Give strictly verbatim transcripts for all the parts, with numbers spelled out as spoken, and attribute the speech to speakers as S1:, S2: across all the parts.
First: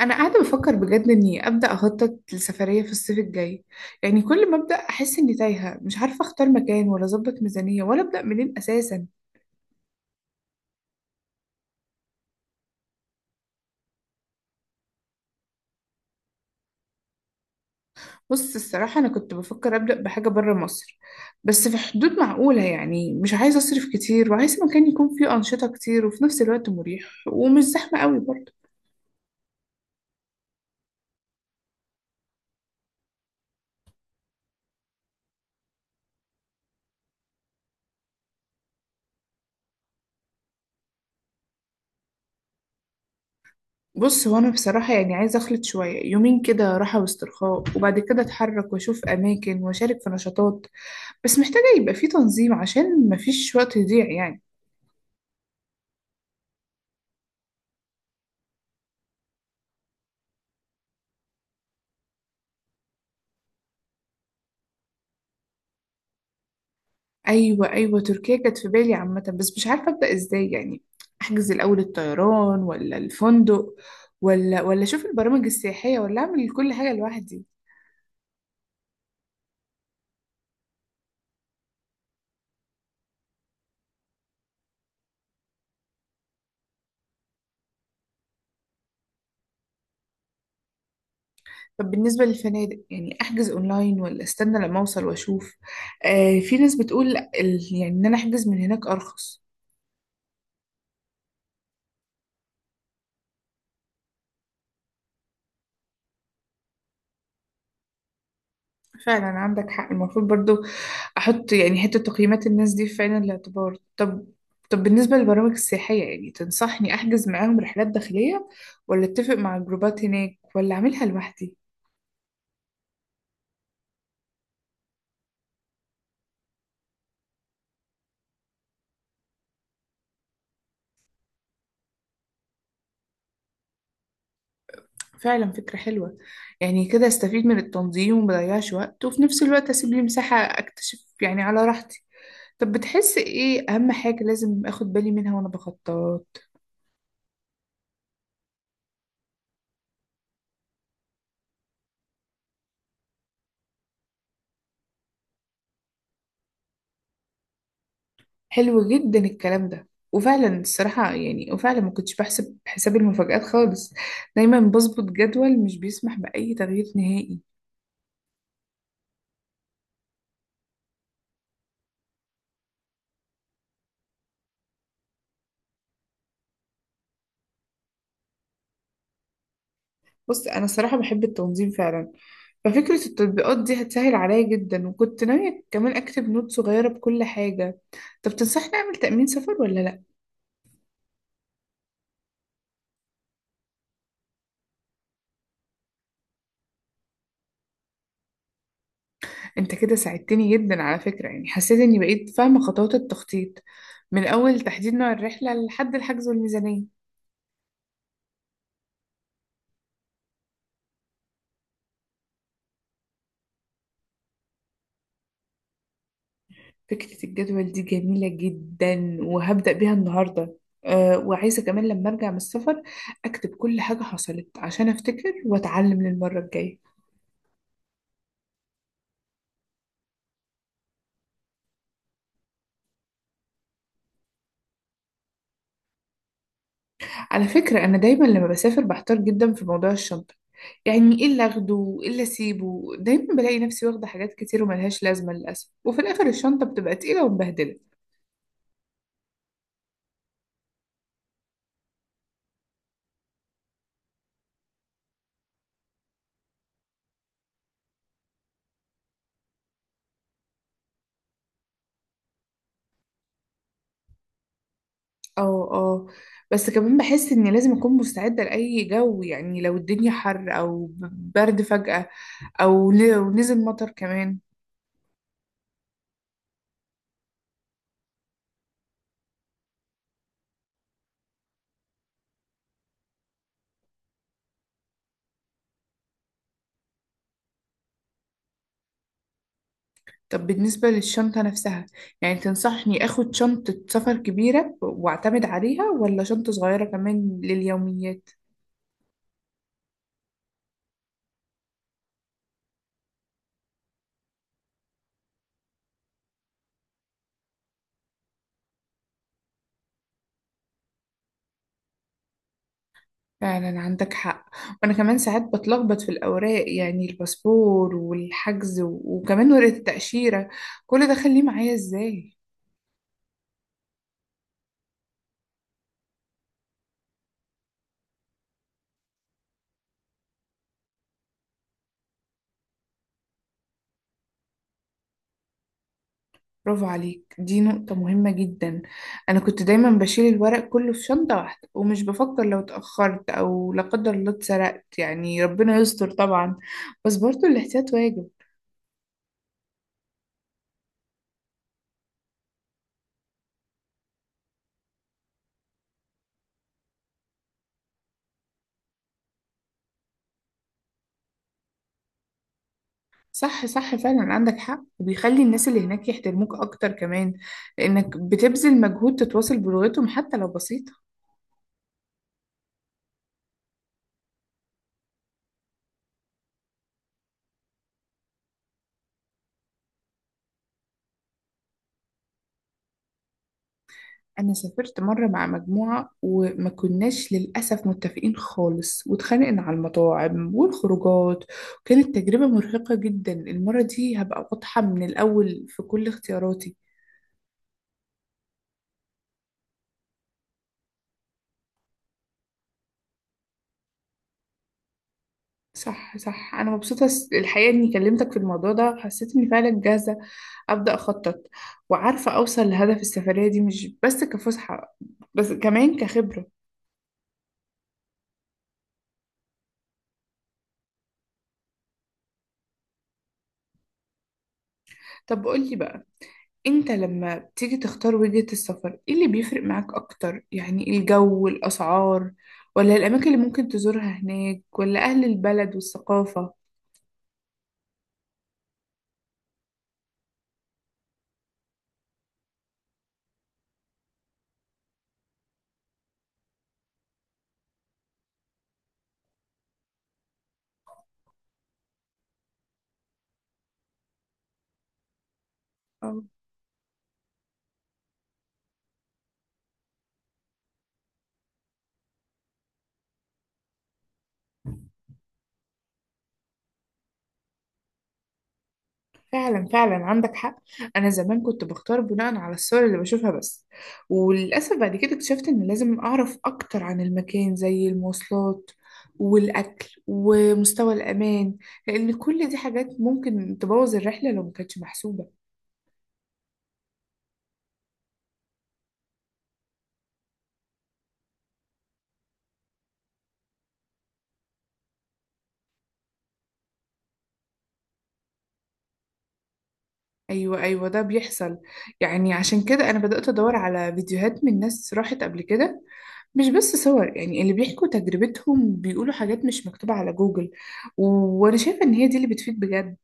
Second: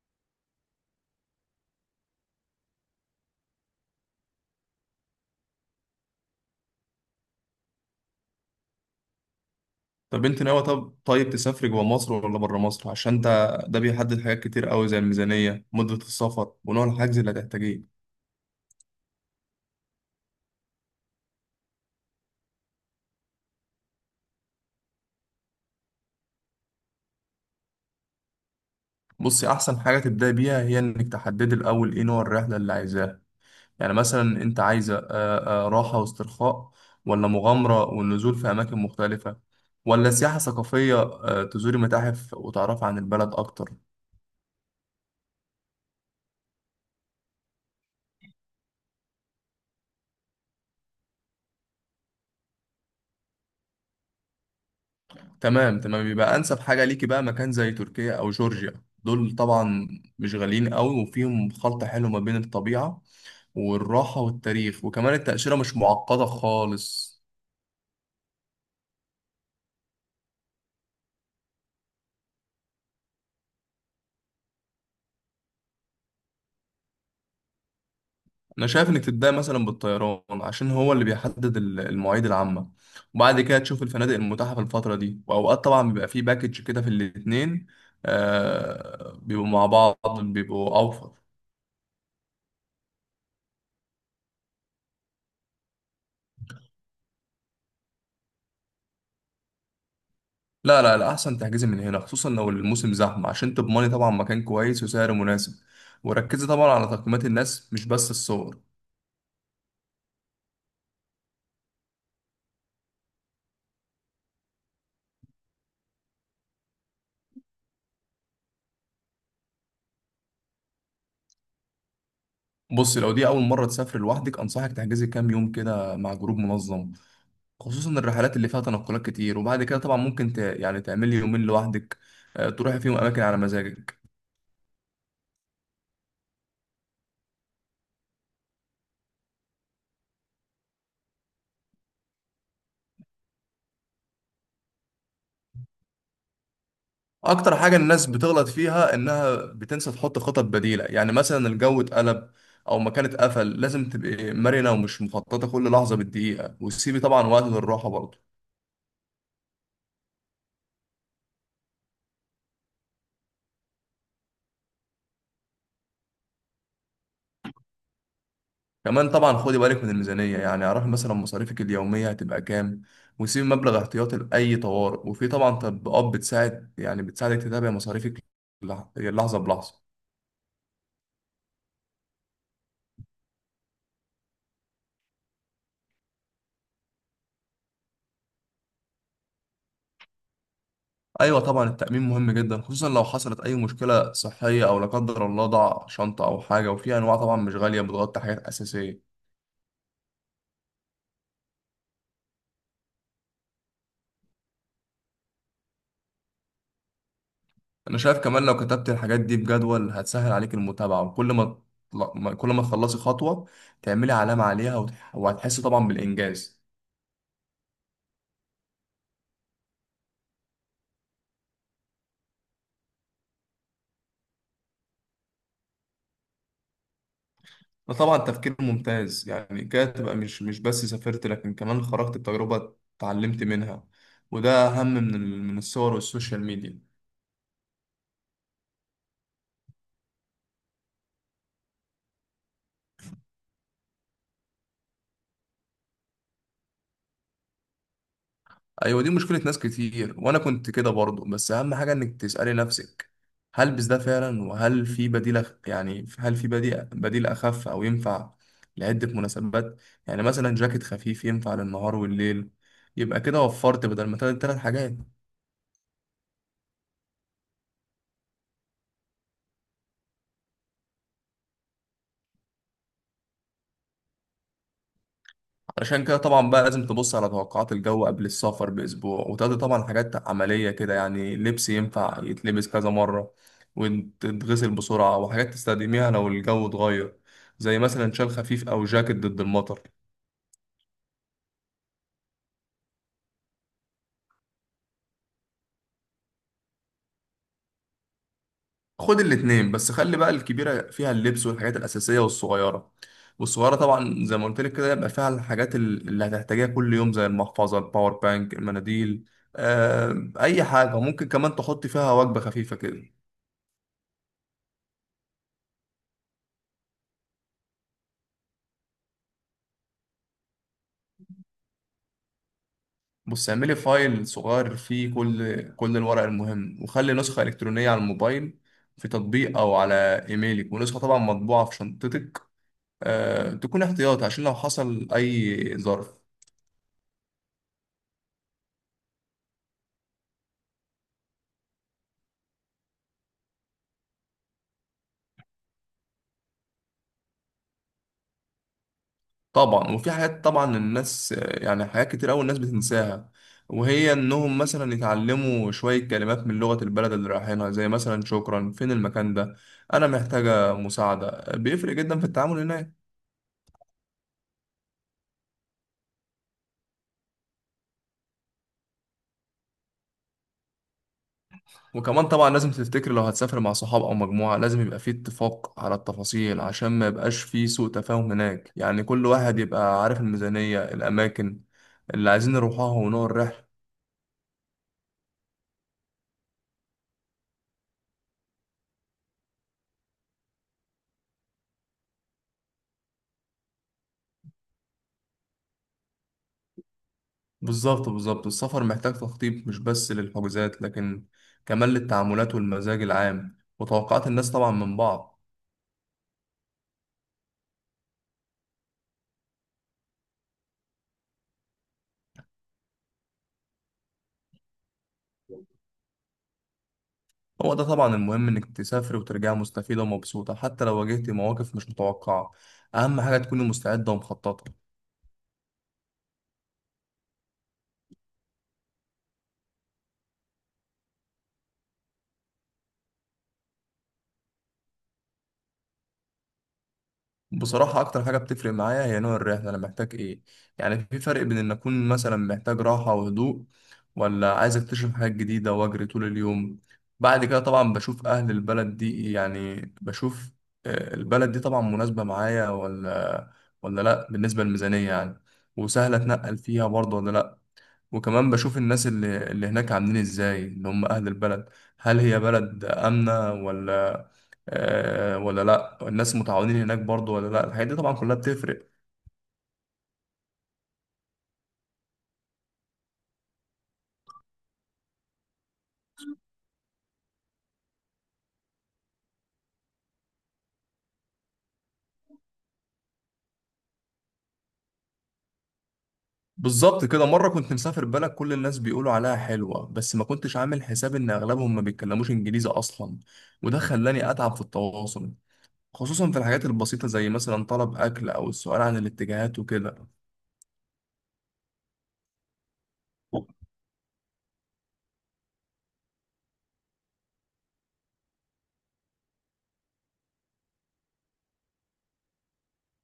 S1: انا قاعده بفكر بجد اني ابدا اخطط لسفريه في الصيف الجاي. يعني كل ما ابدا احس اني تايهه، مش عارفه اختار مكان ولا اظبط ميزانيه ولا ابدا منين اساسا.
S2: طب انت ناوي طب طيب تسافري جوه مصر ولا بره مصر؟ عشان ده ده بيحدد حاجات كتير قوي، زي الميزانية، مدة السفر، ونوع الحجز اللي هتحتاجيه.
S1: بص الصراحه انا كنت بفكر ابدا بحاجه بره مصر، بس في حدود معقوله. يعني مش عايزه اصرف كتير، وعايز مكان يكون فيه انشطه كتير وفي نفس الوقت مريح ومش زحمه قوي برضه.
S2: بصي، احسن حاجة تبدأي بيها هي انك تحددي الاول ايه نوع الرحلة اللي عايزاها. يعني مثلا انت عايزة آه، آه، راحة واسترخاء، ولا مغامرة والنزول في اماكن مختلفة، ولا سياحة ثقافية، آه، تزوري متاحف وتعرفي عن البلد اكتر.
S1: بص هو انا بصراحه يعني عايزه اخلط شويه، يومين كده راحه واسترخاء وبعد كده اتحرك واشوف اماكن واشارك في نشاطات. بس محتاجه يبقى فيه تنظيم عشان مفيش وقت يضيع يعني.
S2: تمام، تمام، يبقى انسب حاجه ليكي بقى مكان زي تركيا او جورجيا. دول طبعا مش غاليين قوي، وفيهم خلط حلو ما بين الطبيعه والراحه والتاريخ، وكمان التاشيره مش معقده خالص.
S1: ايوه ايوه، تركيا كانت في بالي عامه، بس مش عارفه ابدا ازاي. يعني احجز الاول الطيران ولا الفندق، ولا ولا اشوف البرامج السياحيه، ولا اعمل كل حاجه لوحدي.
S2: انا شايف انك تبدأ مثلا بالطيران، عشان هو اللي بيحدد ال- المواعيد العامه، وبعد كده تشوف الفنادق المتاحه في الفتره دي. واوقات طبعا بيبقى فيه باكج كده في الاتنين، آه بيبقوا مع بعض بيبقوا اوفر.
S1: طب بالنسبه للفنادق، يعني احجز اونلاين ولا استنى لما اوصل واشوف؟ آه، في ناس بتقول ال- يعني ان انا احجز من هناك ارخص.
S2: لا، لا، لا، احسن تحجزي من هنا خصوصا لو الموسم زحمه، عشان تضمني طبعا مكان كويس وسعر مناسب. وركزي طبعا على تقييمات الناس مش بس الصور.
S1: فعلا عندك حق، المفروض برضو احط يعني حتة تقييمات الناس دي في عين الاعتبار. طب، طب بالنسبة للبرامج السياحية، يعني تنصحني احجز معاهم رحلات داخلية، ولا اتفق مع الجروبات هناك، ولا اعملها لوحدي؟
S2: بصي، لو دي اول مره تسافر لوحدك انصحك تحجزي كام يوم كده مع جروب منظم، خصوصا الرحلات اللي فيها تنقلات كتير. وبعد كده طبعا ممكن ت... يعني تعملي يومين لوحدك، آه، تروحي فيهم اماكن على مزاجك.
S1: فعلا فكرة حلوة. يعني كده استفيد من التنظيم ومضيعش وقت، وفي نفس الوقت اسيب لي مساحة اكتشف يعني على راحتي. طب بتحس ايه اهم حاجة لازم اخد بالي منها وانا بخطط؟
S2: اكتر حاجة الناس بتغلط فيها انها بتنسى تحط خطط بديلة، يعني مثلا الجو اتقلب او مكان اتقفل. لازم تبقي مرنة ومش مخططة كل لحظة بالدقيقة، وتسيبي طبعا وقت للراحة برضه.
S1: حلو جدا الكلام ده، وفعلا الصراحة يعني وفعلا ما كنتش بحسب حساب المفاجآت خالص. دايما بظبط جدول مش بيسمح بأي تغيير نهائي.
S2: كمان طبعا خدي بالك من الميزانية، يعني اعرفي مثلا مصاريفك اليومية هتبقى كام، وسيبي مبلغ احتياطي لأي طوارئ. وفي طبعا تطبيقات بتساعد، يعني بتساعدك تتابعي مصاريفك لح- لحظة بلحظة.
S1: بص أنا الصراحة بحب التنظيم فعلا، ففكرة التطبيقات دي هتسهل عليا جدا، وكنت ناوية كمان أكتب نوت صغيرة بكل حاجة. طب تنصحني أعمل تأمين سفر ولا لأ؟
S2: ايوه طبعا، التأمين مهم جدا، خصوصا لو حصلت اي مشكلة صحية او لا قدر الله ضاع شنطة او حاجة. وفي انواع طبعا مش غالية بتغطي حاجات اساسية.
S1: أنت كده ساعدتني جدا على فكرة. يعني حسيت إني بقيت فاهمة خطوات التخطيط من أول تحديد نوع الرحلة لحد الحجز والميزانية.
S2: انا شايف كمان لو كتبت الحاجات دي بجدول هتسهل عليك المتابعة، وكل ما تطلع- ما- كل ما تخلصي خطوة تعملي علامة عليها، وتح- وهتحسي طبعا بالانجاز.
S1: فكرة الجدول دي جميلة جدا، وهبدأ بيها النهاردة. أه، وعايزة كمان لما أرجع من السفر أكتب كل حاجة حصلت عشان أفتكر وأتعلم للمرة الجاية.
S2: ده طبعا تفكير ممتاز، يعني كده تبقى مش مش بس سافرت لكن كمان خرجت بتجربة اتعلمت منها. وده اهم من ال- من الصور والسوشيال ميديا.
S1: على فكرة، أنا دايما لما بسافر بحتار جدا في موضوع الشنطة. يعني إيه اللي أخده وإيه اللي أسيبه. دايما بلاقي نفسي واخدة حاجات كتير وملهاش لازمة للأسف، وفي الآخر الشنطة بتبقى تقيلة ومبهدلة.
S2: ايوه دي مشكله ناس كتير، وانا كنت كده برضه. بس اهم حاجه انك تسالي نفسك هل بس ده فعلا، وهل في بديل أخ- يعني هل في بديل بديل اخف او ينفع لعده مناسبات. يعني مثلا جاكيت خفيف ينفع للنهار والليل، يبقى كده وفرت بدل ما تلات تلات حاجات.
S1: اه. اه. بس كمان بحس إني لازم أكون مستعدة لأي جو، يعني لو الدنيا حر أو برد فجأة، أو لو نزل مطر كمان.
S2: عشان كده طبعا بقى لازم تبص على توقعات الجو قبل السفر بأسبوع، وتقضي طبعا حاجات عملية كده، يعني لبس ينفع يتلبس كذا مرة وتتغسل بسرعة، وحاجات تستخدميها لو الجو اتغير، زي مثلا شال خفيف أو جاكيت ضد المطر.
S1: طب بالنسبة للشنطة نفسها، يعني تنصحني أخد شنطة سفر كبيرة وأعتمد عليها، ولا شنطة صغيرة كمان لليوميات؟
S2: خد الاتنين، بس خلي بقى الكبيرة فيها اللبس والحاجات الأساسية، والصغيرة والصغيرة طبعا زي ما قلت لك كده يبقى فيها الحاجات ال- اللي هتحتاجيها كل يوم، زي المحفظة، الباور بانك، المناديل، آه، أي حاجة. ممكن كمان تحطي فيها وجبة خفيفة كده.
S1: فعلا عندك حق. وأنا كمان ساعات بتلخبط في الأوراق، يعني الباسبور والحجز و- وكمان ورقة التأشيرة، كل ده خليه معايا إزاي؟
S2: بص، اعملي فايل صغير فيه كل كل الورق المهم، وخلي نسخة إلكترونية على الموبايل، في تطبيق أو على إيميلك، ونسخة طبعا مطبوعة في شنطتك، أه، تكون احتياطي عشان لو حصل أي ظرف.
S1: برافو عليك، دي نقطة مهمة جدا. أنا كنت دايما بشيل الورق كله في شنطة واحدة، ومش بفكر لو اتأخرت أو لا قدر الله اتسرقت، يعني ربنا يستر طبعا، بس برضه الاحتياط واجب.
S2: طبعا، وفي حاجات طبعا الناس آه، يعني حاجات كتير أوي الناس بتنساها، وهي إنهم مثلا يتعلموا شوية كلمات من لغة البلد اللي رايحينها، زي مثلا شكرا، فين المكان ده، أنا محتاجة مساعدة. بيفرق جدا في التعامل هناك.
S1: صح صح، فعلا عندك حق، وبيخلي الناس اللي هناك يحترموك أكتر كمان، لأنك بتبذل مجهود تتواصل بلغتهم حتى لو بسيطة.
S2: وكمان طبعا لازم تفتكر لو هتسافر مع صحاب او مجموعه لازم يبقى فيه اتفاق على التفاصيل، عشان ما يبقاش فيه سوء تفاهم هناك. يعني كل واحد يبقى عارف الميزانيه، الاماكن اللي عايزين نروحها، ونوع الرحله.
S1: أنا سافرت مرة مع مجموعة وما كناش للأسف متفقين خالص، واتخانقنا على المطاعم والخروجات، وكانت تجربة مرهقة جدا. المرة دي هبقى واضحة من الأول في كل اختياراتي.
S2: بالظبط، بالظبط، السفر محتاج تخطيط، مش بس للحجوزات لكن كمان للتعاملات والمزاج العام وتوقعات الناس طبعا من بعض.
S1: صح صح، أنا مبسوطة الحقيقة إني كلمتك في الموضوع ده. حسيت إني فعلا جاهزة أبدأ أخطط، وعارفة أوصل لهدف السفرية دي مش بس كفسحة، بس كمان كخبرة.
S2: هو ده طبعا المهم، انك تسافر وترجع مستفيده ومبسوطه حتى لو واجهت مواقف مش متوقعه. اهم حاجه تكوني مستعده ومخططه.
S1: طب قولي بقى، أنت لما بتيجي تختار وجهة السفر، إيه اللي بيفرق معاك أكتر؟ يعني الجو، الأسعار، ولا الأماكن اللي ممكن تزورها هناك، ولا أهل البلد والثقافة؟
S2: بصراحة أكتر حاجة بتفرق معايا هي نوع الرحلة أنا محتاج إيه. يعني في فرق بين إن أكون مثلا محتاج راحة وهدوء، ولا عايز أكتشف حاجات جديدة وأجري طول اليوم. بعد كده طبعا بشوف أهل البلد دي، يعني بشوف آه، البلد دي طبعا مناسبة معايا ولا ولا لأ، بالنسبة للميزانية يعني، وسهلة أتنقل فيها برضه ولا لأ. وكمان بشوف الناس اللي, اللي هناك عاملين ازاي، اللي هم اهل البلد، هل هي بلد امنة ولا؟ آه ولا لا الناس متعاونين هناك برضو ولا لا. الحاجات دي طبعا كلها بتفرق.
S1: فعلا فعلا عندك حق. انا زمان كنت بختار بناء على الصور اللي بشوفها بس، وللاسف بعد كده اكتشفت ان لازم اعرف اكتر عن المكان، زي المواصلات والاكل ومستوى الامان، لان كل دي حاجات ممكن تبوظ الرحله لو ما كانتش محسوبه.
S2: بالظبط كده، مرة كنت مسافر بلد كل الناس بيقولوا عليها حلوة، بس ما كنتش عامل حساب ان اغلبهم ما بيتكلموش انجليزي اصلا، وده خلاني اتعب في التواصل، خصوصا في الحاجات البسيطة زي مثلا طلب اكل او السؤال عن الاتجاهات وكده.
S1: ايوه ايوه، ده بيحصل. يعني عشان كده انا بدات ادور على فيديوهات من ناس راحت قبل كده، مش بس صور. يعني اللي بيحكوا تجربتهم بيقولوا حاجات مش مكتوبه على جوجل، و- وانا شايفه ان هي دي اللي بتفيد بجد.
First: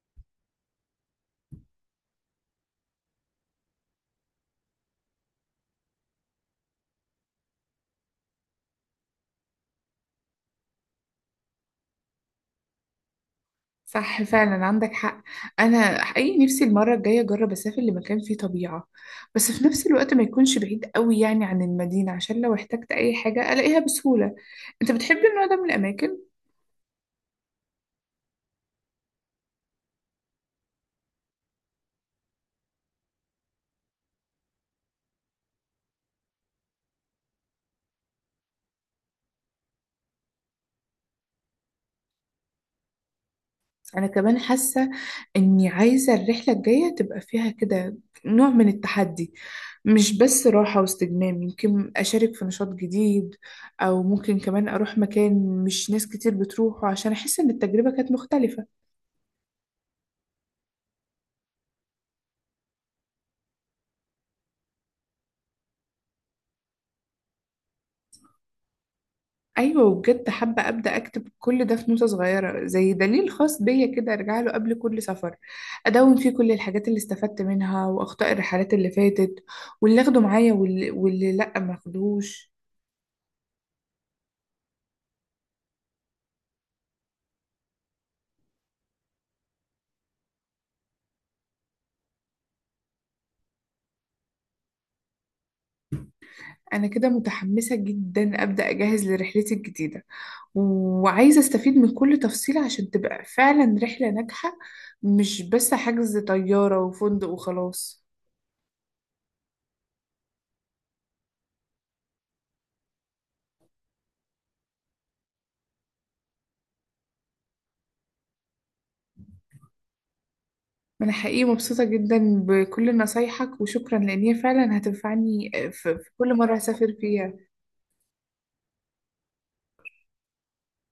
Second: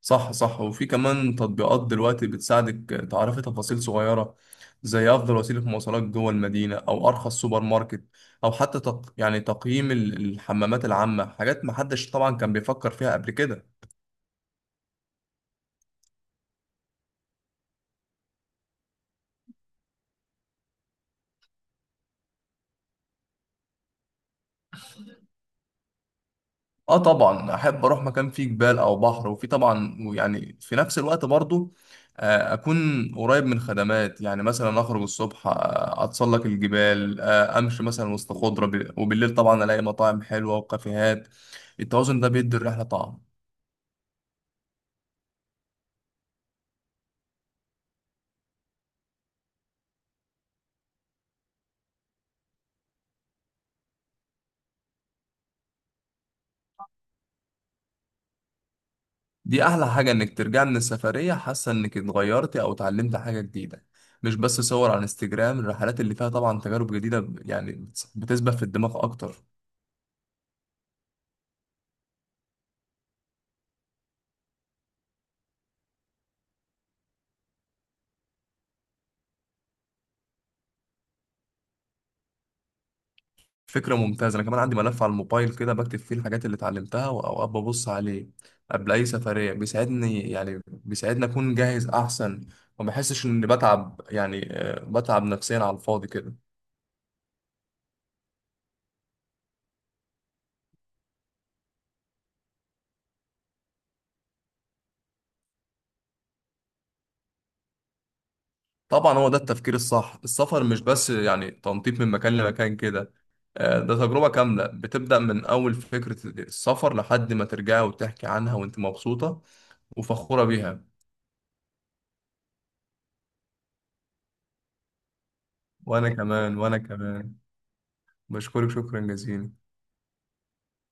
S2: صح، صح، وفي كمان تطبيقات دلوقتي بتساعدك تعرفي تفاصيل صغيرة، زي أفضل وسيلة مواصلات جوه المدينة، أو أرخص سوبر ماركت، أو حتى تق... يعني تقييم ال- الحمامات العامة. حاجات محدش طبعا كان بيفكر فيها قبل كده.
S1: صح، فعلا عندك حق. انا حقيقي نفسي المره الجايه اجرب اسافر لمكان فيه طبيعه، بس في نفس الوقت ما يكونش بعيد قوي يعني عن المدينه، عشان لو احتجت اي حاجه الاقيها بسهوله. انت بتحب النوع ده من الاماكن؟
S2: اه طبعا احب اروح مكان فيه جبال او بحر، وفي طبعا، ويعني في نفس الوقت برضو آه، اكون قريب من خدمات. يعني مثلا اخرج الصبح، آه، اتسلق الجبال، آه، امشي مثلا وسط خضره، ب- وبالليل طبعا الاقي مطاعم حلوه وكافيهات. التوازن ده بيدي الرحله طعم.
S1: انا كمان حاسه اني عايزه الرحله الجايه تبقى فيها كده نوع من التحدي، مش بس راحه واستجمام. يمكن اشارك في نشاط جديد، او ممكن كمان اروح مكان مش ناس كتير بتروحه، عشان احس ان التجربه كانت مختلفه.
S2: دي احلى حاجه، انك ترجع من السفريه حاسه انك اتغيرتي او اتعلمت حاجه جديده، مش بس صور على انستجرام. الرحلات اللي فيها طبعا تجارب جديده يعني بتس- بتسبح في الدماغ اكتر.
S1: ايوه، وبجد حابه ابدا اكتب كل ده في نوتة صغيره زي دليل خاص بيا كده، ارجع له قبل كل سفر. ادون فيه كل الحاجات اللي استفدت منها واخطاء الرحلات اللي فاتت، واللي اخده معايا واللي, واللي لا ما اخدهوش.
S2: فكرة ممتازة، أنا كمان عندي ملف على الموبايل كده بكتب فيه الحاجات اللي اتعلمتها، وأوقات ببص عليه قبل أي سفرية. بيساعدني، يعني بيساعدني أكون جاهز أحسن، وما بحسش إني بتعب، يعني آه، بتعب نفسيا على الفاضي كده.
S1: انا كده متحمسه جدا ابدا اجهز لرحلتي الجديده، وعايزه استفيد من كل تفصيله عشان تبقى فعلا رحله ناجحه، مش بس حجز طياره وفندق وخلاص.
S2: طبعا هو ده التفكير الصح. السفر مش بس يعني تنطيط من مكان لمكان كده، آه، ده تجربة كاملة بتبدأ من أول فكرة السفر لحد ما ترجعي وتحكي عنها وأنت مبسوطة وفخورة بيها.
S1: أنا حقيقي مبسوطة جدا بكل نصايحك، وشكرا، لأن هي فعلا هتنفعني في
S2: وأنا
S1: في كل مرة
S2: كمان وأنا
S1: هسافر
S2: كمان
S1: فيها.
S2: بشكرك شكرا جزيلا.